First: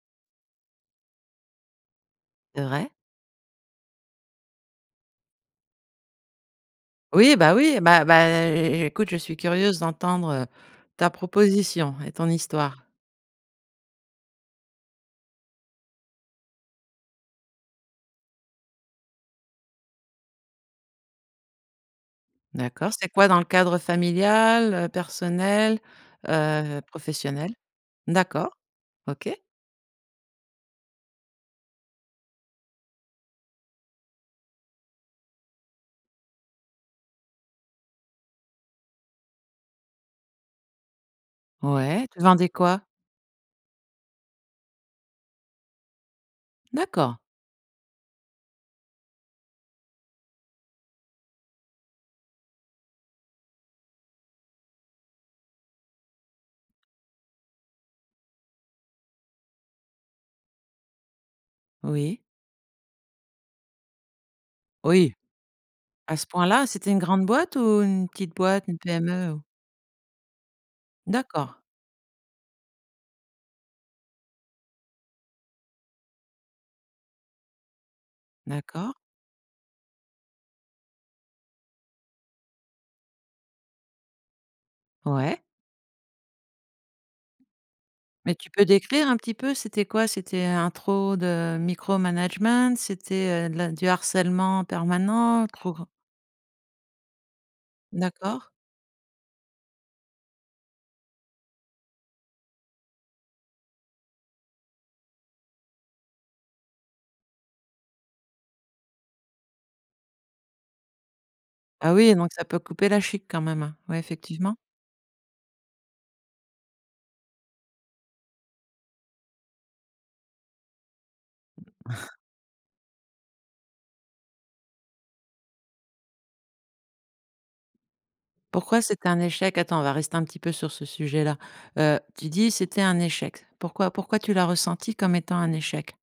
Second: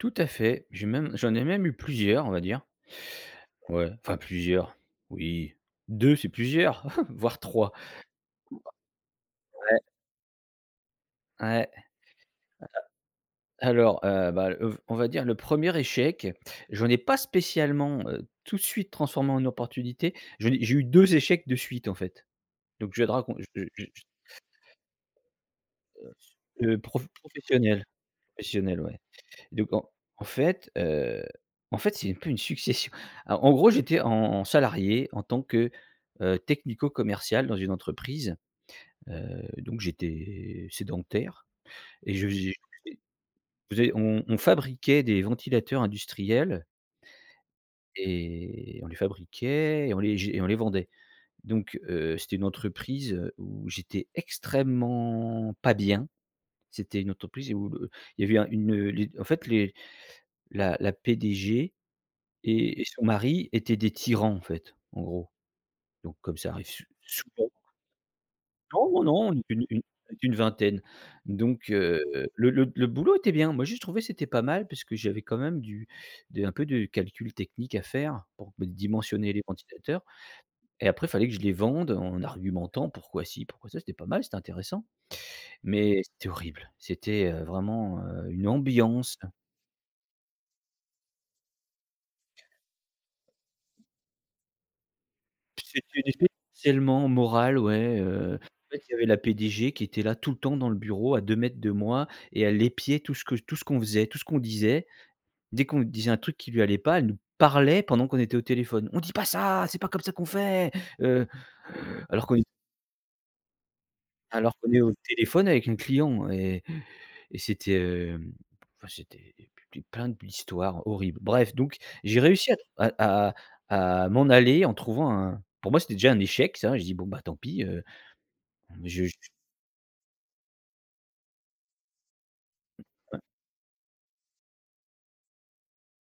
Tout à fait, j'ai même j'en ai même eu plusieurs, on va dire. C'est vrai? Ouais, enfin plusieurs, oui, 2 c'est plusieurs, Oui, voire bah 3. oui, bah bah et écoute, je suis curieuse Ouais. d'entendre, heu, ta Ouais. [unintelligible] proposition et ton histoire. Alors, heu, bah, heu v on va dire le 1er échec, j'en ai pas spécialement, heu, tout de suite transformé en opportunité. J'en ai eu j'ai eu 2 échecs de suite, en fait, D'accord, donc je vais c'est te quoi racon dans le je cadre je je j familial, heu, personnel, Heu, heu, prof professionnel? professionnel, D'accord, professionnel ouais, OK. donc en en fait, heu, en fait, c'est un peu une succession. Alors en gros, j'étais en en salarié en tant que, heu, technico commercial dans une entreprise. Heu, donc j'étais sédentaire Ouais, et tu je vendais faisait quoi? et faisait on on fabriquait des ventilateurs industriels D'accord. et on les fabriquait et on les j et on les vendait, donc heu, c'était une entreprise, heu, où j'étais extrêmement pas bien. C'était une entreprise où, heu, il y avait eu un une, heu, en fait, les la la PDG Oui. et et son mari étaient des tyrans, en fait, en Oui. gros, donc À ce comme ça point-là, arrive sou c'était une grande souvent. boîte ou une petite boîte, une Non non, PME? Ou? une une une vingtaine, D'accord. donc heu, le le le boulot était bien. Moi j'ai trouvé que c'était pas mal parce que j'avais quand même du de un peu de calcul technique à faire, pour D'accord. dimensionner les ventilateurs, et après, il fallait que je les vende en argumentant pourquoi si, pourquoi ça, c'était pas mal, c'était intéressant, Ouais. mais c'était horrible, c'était, heu, vraiment, heu, Mais une tu peux décrire un ambiance! petit peu, c'était quoi? C'était un trop de micro-management? C'était, heu, de la du harcèlement permanent? Trop C'était grand une espè cèlement moral, ouais, heu, D'accord. en fait il y avait la PDG qui était là tout le temps dans le bureau à 2 mètres de moi et elle épiait tout ce que j tout ce qu'on faisait, tout ce qu'on disait. Dès qu'on disait un truc qui lui allait pas, elle nous parlait pendant qu'on était au téléphone: «On dit pas ça! C'est pas comme ça qu'on fait!» Heu, Ah oui, alors donc qu'on est ça peut couper la chique quand même, hein, ouais effectivement. alors qu'on est au téléphone avec un client et et c'était, heu, enfin, c'était p plein d'histoires horribles. Bref, donc j'ai réussi à à à à m'en aller en trouvant un pour moi, c'était déjà un échec ça. Je dis: «Bon beh tant pis, heu, Pourquoi je c'était j» un échec? Attends, on va rester un petit peu sur ce sujet-là. Heu, tu dis: «C'était un Ouais. échec» pourquoi pourquoi tu l'as ressenti comme étant un échec?